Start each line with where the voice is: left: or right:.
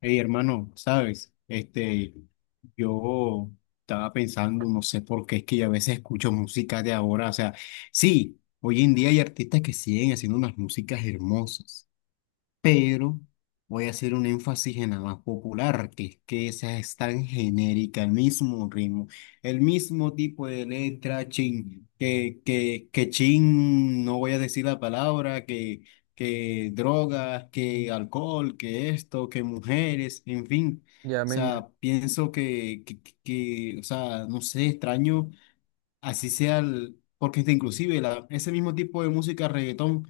left: Hey, hermano, sabes, yo estaba pensando, no sé por qué es que yo a veces escucho música de ahora, o sea, sí, hoy en día hay artistas que siguen haciendo unas músicas hermosas, pero voy a hacer un énfasis en la más popular, que es que esa es tan genérica, el mismo ritmo, el mismo tipo de letra, chin, que chin, no voy a decir la palabra, que drogas, que alcohol, que esto, que mujeres, en fin.
right: Ya
left: O
right: me, ima-
left: sea, pienso que, o sea, no sé, extraño, así sea el, porque inclusive la, ese mismo tipo de música, reggaetón,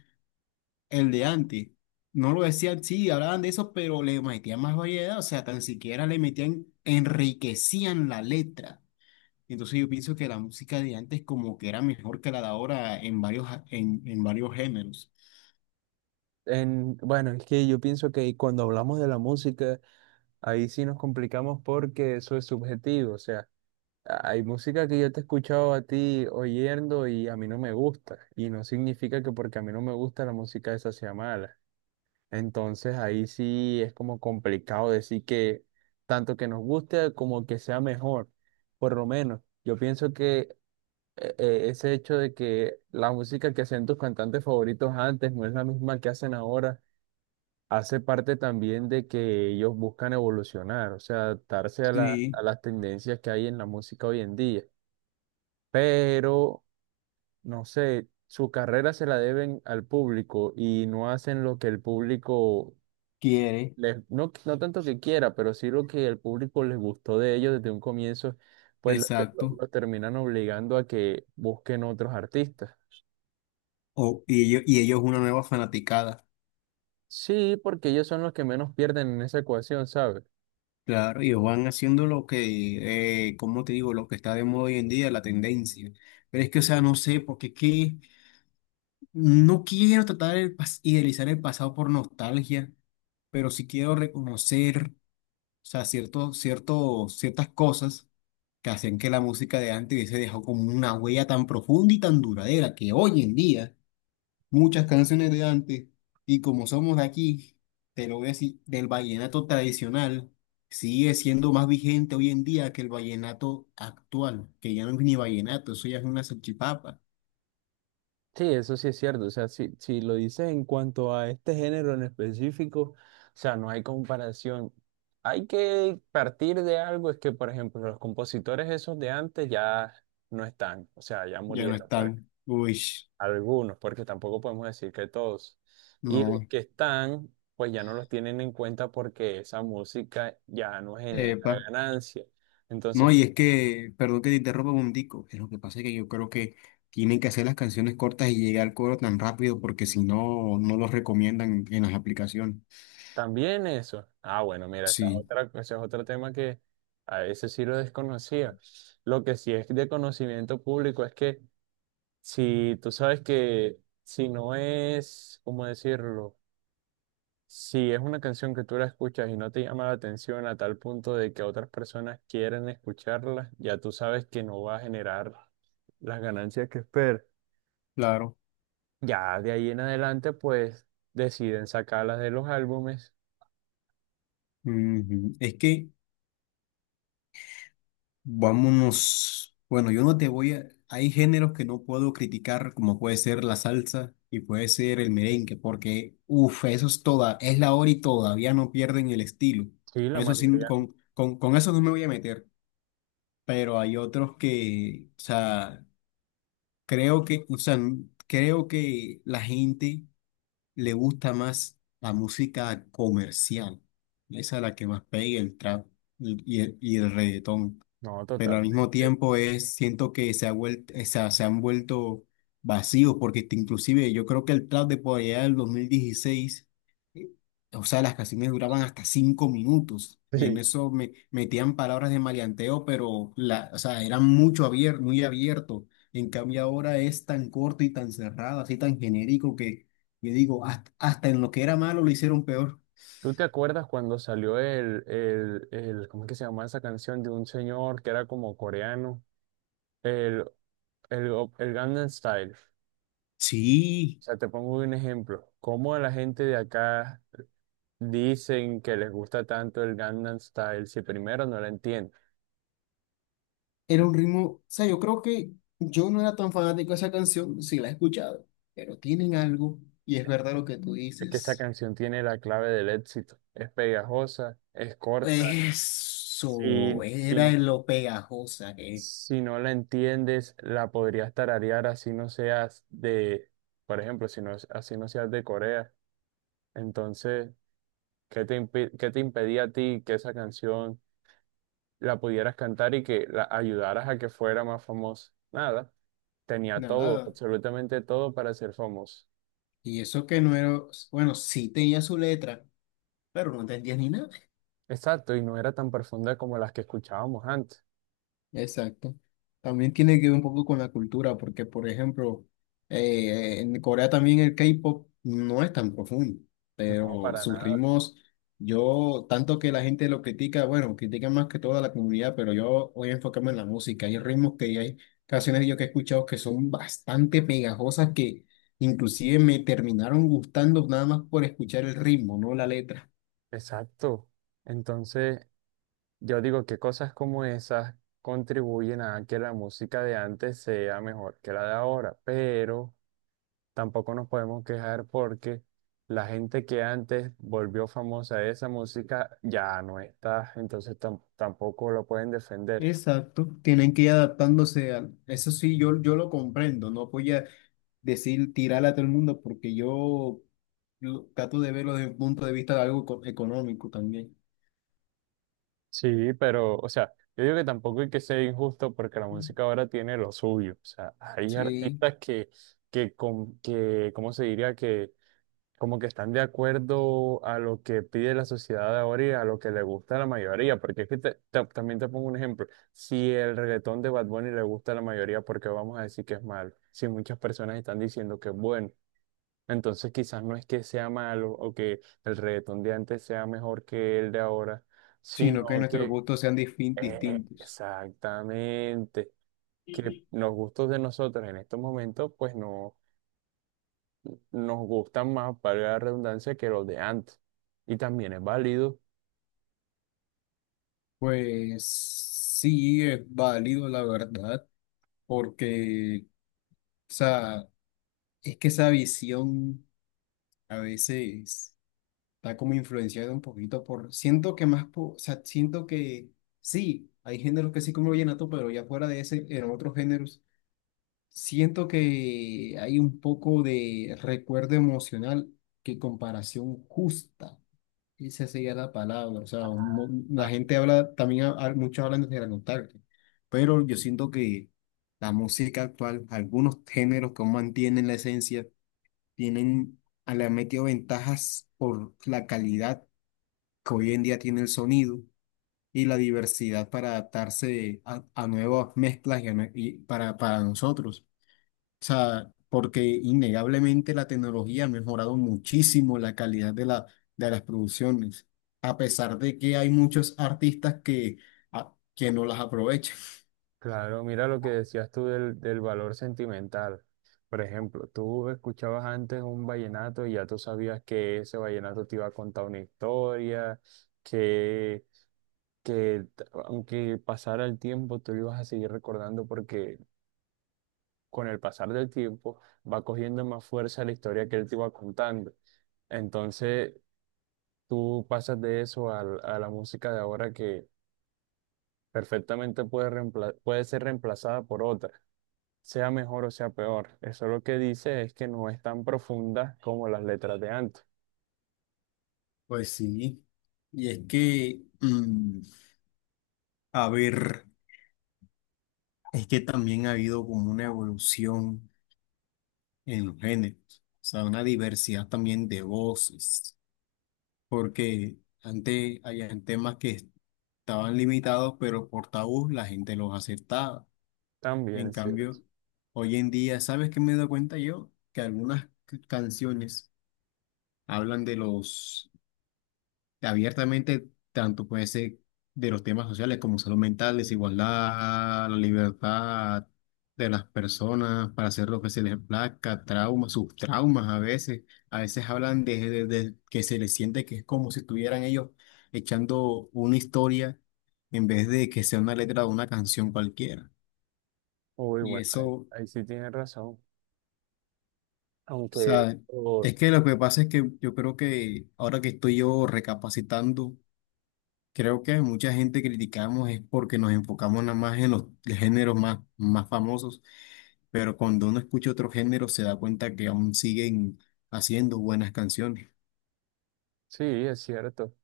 left: el de antes. No lo decían, sí, hablaban de eso, pero le metían más variedad, o sea, tan siquiera le metían, enriquecían la letra. Entonces yo pienso que la música de antes como que era mejor que la de ahora en varios, en varios géneros.
right: bueno, es que yo pienso que cuando hablamos de la música, ahí sí nos complicamos porque eso es subjetivo. O sea, hay música que yo te he escuchado a ti oyendo y a mí no me gusta. Y no significa que porque a mí no me gusta la música esa sea mala. Entonces ahí sí es como complicado decir que tanto que nos guste como que sea mejor. Por lo menos, yo pienso que ese hecho de que la música que hacían tus cantantes favoritos antes no es la misma que hacen ahora hace parte también de que ellos buscan evolucionar, o sea, adaptarse a a
left: Sí,
right: las tendencias que hay en la música hoy en día. Pero, no sé, su carrera se la deben al público y no hacen lo que el público
left: quiere,
right: les, no, no tanto que quiera, pero sí lo que el público les gustó de ellos desde un comienzo, pues
left: exacto.
right: los terminan obligando a que busquen otros artistas.
left: O, y ellos una nueva fanaticada.
right: Sí, porque ellos son los que menos pierden en esa ecuación, ¿sabes?
left: Claro, ellos van haciendo lo que, ¿cómo te digo? Lo que está de moda hoy en día, la tendencia. Pero es que, o sea, no sé, porque es que no quiero tratar de idealizar el pasado por nostalgia, pero sí quiero reconocer, o sea, cierto, cierto, ciertas cosas que hacían que la música de antes hubiese dejado como una huella tan profunda y tan duradera que hoy en día muchas canciones de antes, y como somos de aquí, te lo voy a decir, del vallenato tradicional, sigue siendo más vigente hoy en día que el vallenato actual, que ya no es ni vallenato, eso ya es una salchipapa,
right: Sí, eso sí es cierto. O sea, si lo dices en cuanto a este género en específico, o sea, no hay comparación. Hay que partir de algo, es que, por ejemplo, los compositores esos de antes ya no están, o sea, ya
left: ya no
right: murieron,
left: están, uy,
right: algunos, porque tampoco podemos decir que todos. Y
left: no.
right: los que están, pues ya no los tienen en cuenta porque esa música ya no genera
left: Epa.
right: ganancia.
left: No,
right: Entonces,
left: y es que, perdón que te interrumpa un tico, es lo que pasa es que yo creo que tienen que hacer las canciones cortas y llegar al coro tan rápido porque si no, no los recomiendan en las aplicaciones.
right: también eso. Ah, bueno, mira, esa es
left: Sí,
right: otra, ese es otro tema que a veces sí lo desconocía. Lo que sí es de conocimiento público es que si tú sabes que si no es, ¿cómo decirlo? Si es una canción que tú la escuchas y no te llama la atención a tal punto de que otras personas quieren escucharla, ya tú sabes que no va a generar las ganancias que esperas.
left: claro.
right: Ya de ahí en adelante, pues deciden sacarlas de los álbumes.
left: Ujú. Es que vámonos, bueno, yo no te voy a, hay géneros que no puedo criticar como puede ser la salsa y puede ser el merengue porque, uff, eso es toda, es la hora y todavía no pierden el estilo.
right: Sí, la
left: Eso sí,
right: mayoría
left: con eso no me voy a meter. Pero hay otros que, o sea, creo que, o sea, creo que la gente le gusta más la música comercial, esa es la que más pega, el trap y el reggaetón.
right: no, no,
left: Pero al
right: totalmente.
left: mismo tiempo es, siento que se ha vuelto, o sea, se han vuelto vacíos, porque inclusive yo creo que el trap de por allá del 2016, eh, o sea, las canciones duraban hasta 5 minutos, y en
right: Sí.
left: eso me metían palabras de maleanteo, pero la, o sea, eran mucho muy abierto. En cambio ahora es tan corto y tan cerrado, así tan genérico que yo digo, hasta, hasta en lo que era malo lo hicieron peor.
right: ¿Tú te acuerdas cuando salió ¿cómo es que se llamaba esa canción de un señor que era como coreano? El, el, el Gangnam Style. O
left: Sí,
right: sea, te pongo un ejemplo. ¿Cómo la gente de acá dicen que les gusta tanto el Gangnam Style si primero no la entienden?
left: era un ritmo, o sea, yo creo que yo no era tan fanático de esa canción, sí la he escuchado, pero tienen algo, y es verdad lo que tú
right: Es que esa
left: dices.
right: canción tiene la clave del éxito. Es pegajosa, es corta.
left: Eso
right: Sí, sí,
left: era
right: no.
left: lo pegajosa que es.
right: Si no la entiendes, la podrías tararear así no seas de, por ejemplo, si no, así no seas de Corea. Entonces, ¿qué te impedía a ti que esa canción la pudieras cantar y que la ayudaras a que fuera más famosa? Nada, tenía todo,
left: Nada.
right: absolutamente todo para ser famoso.
left: Y eso que no era, bueno, sí tenía su letra, pero no entendía ni nada.
right: Exacto, y no era tan profunda como las que escuchábamos antes.
left: Exacto. También tiene que ver un poco con la cultura, porque por ejemplo, en Corea también el K-pop no es tan profundo,
right: No,
left: pero
right: para
left: sus
right: nada.
left: ritmos, yo, tanto que la gente lo critica, bueno, critica más que toda la comunidad, pero yo voy a enfocarme en la música. Hay ritmos, que hay canciones yo que he escuchado que son bastante pegajosas que inclusive me terminaron gustando nada más por escuchar el ritmo, no la letra.
right: Exacto. Entonces, yo digo que cosas como esas contribuyen a que la música de antes sea mejor que la de ahora, pero tampoco nos podemos quejar porque la gente que antes volvió famosa de esa música ya no está, entonces tampoco lo pueden defender.
left: Exacto, tienen que ir adaptándose al... Eso sí, yo lo comprendo, no voy a decir tirarle a todo el mundo porque yo trato de verlo desde un punto de vista de algo económico también.
right: Sí, pero, o sea, yo digo que tampoco hay que ser injusto porque la música ahora tiene lo suyo, o sea, hay
left: Sí.
right: artistas que, ¿cómo se diría? Como que están de acuerdo a lo que pide la sociedad de ahora y a lo que le gusta a la mayoría, porque es que también te pongo un ejemplo, si el reggaetón de Bad Bunny le gusta a la mayoría, ¿por qué vamos a decir que es malo? Si muchas personas están diciendo que es bueno, entonces quizás no es que sea malo o que el reggaetón de antes sea mejor que el de ahora,
left: Sino que
right: sino
left: nuestros
right: que
left: gustos sean distintos.
right: exactamente que los gustos de nosotros en estos momentos pues no nos gustan más, para la redundancia, que los de antes. Y también es válido.
left: Pues sí, es válido, la verdad, porque, o sea, es que esa visión a veces... está como influenciado un poquito por, siento que más, o sea, siento que sí, hay géneros que sí, como el vallenato, pero ya fuera de ese, en otros géneros, siento que hay un poco de recuerdo emocional que comparación justa, esa sería la palabra, o sea, la
right: Ah,
left: gente habla, también muchos hablan de la nostalgia, pero yo siento que la música actual, algunos géneros que aún mantienen la esencia, tienen, le han metido ventajas por la calidad que hoy en día tiene el sonido y la diversidad para adaptarse a nuevas mezclas y, a y para nosotros. O sea, porque innegablemente la tecnología ha mejorado muchísimo la calidad de la, de las producciones, a pesar de que hay muchos artistas que, que no las aprovechan.
right: Claro, mira lo que decías tú del, del valor sentimental. Por ejemplo, tú escuchabas antes un vallenato y ya tú sabías que ese vallenato te iba a contar una historia, que, que aunque pasara el tiempo, tú lo ibas a seguir recordando porque con el pasar del tiempo va cogiendo más fuerza la historia que él te iba contando. Entonces, tú pasas de eso a la música de ahora que perfectamente puede ser reemplazada por otra, sea mejor o sea peor. Eso lo que dice es que no es tan profunda como las letras de antes.
left: Pues sí, y es que, mm, a ver, es que también ha habido como una evolución en los géneros, o sea, una diversidad también de voces, porque antes habían temas que estaban limitados, pero por tabú la gente los aceptaba.
right: También
left: En
right: es cierto.
left: cambio, hoy en día, ¿sabes qué me doy cuenta yo? Que algunas canciones hablan de los abiertamente, tanto puede ser de los temas sociales como salud mental, desigualdad, la libertad de las personas para hacer lo que se les plazca, traumas, sus traumas a veces. A veces hablan de, de que se les siente que es como si estuvieran ellos echando una historia en vez de que sea una letra de una canción cualquiera.
right: Uy,
left: Y
right: bueno,
left: eso,
right: ahí,
left: o
right: ahí sí tienes razón. Aunque
left: sea,
right: oh,
left: es que lo que pasa es que yo creo que ahora que estoy yo recapacitando, creo que mucha gente criticamos es porque nos enfocamos nada más en los géneros más, más famosos, pero cuando uno escucha otro género se da cuenta que aún siguen haciendo buenas canciones.
right: sí, es cierto.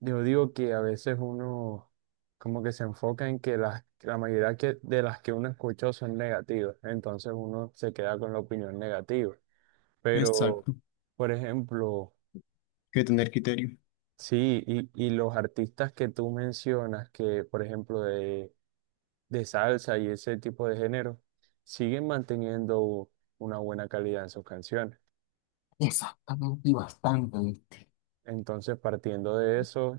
right: Yo digo que a veces uno como que se enfoca en que la mayoría que, de las que uno escuchó son negativas. Entonces uno se queda con la opinión negativa. Pero,
left: Exacto,
right: por ejemplo,
left: que tener criterio.
right: sí, y los artistas que tú mencionas, que por ejemplo de salsa y ese tipo de género, siguen manteniendo una buena calidad en sus canciones. Entonces, partiendo de eso,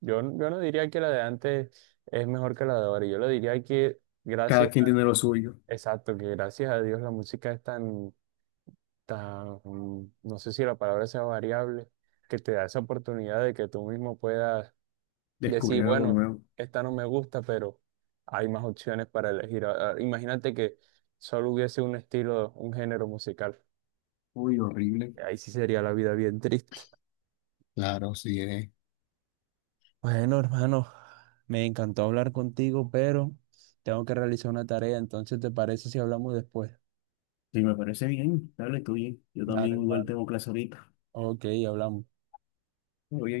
right: yo no diría que la de antes es mejor que la de ahora. Yo lo diría que gracias,
left: Cada quien tiene lo suyo.
right: exacto, que gracias a Dios la música es tan, tan, no sé si la palabra sea variable, que te da esa oportunidad de que tú mismo puedas decir,
left: Descubrir algo
right: bueno,
left: nuevo.
right: esta no me gusta, pero hay más opciones para elegir. Imagínate que solo hubiese un estilo, un género musical.
left: Uy, horrible.
right: Ahí sí sería la vida bien triste.
left: Claro, sí es.
right: Bueno, hermano, me encantó hablar contigo, pero tengo que realizar una tarea, entonces ¿te parece si hablamos después?
left: Sí, me parece bien. Dale, tú bien. Yo
right: Dale,
left: también igual
right: hermano.
left: tengo clase ahorita.
right: Ok, hablamos.
left: Oye,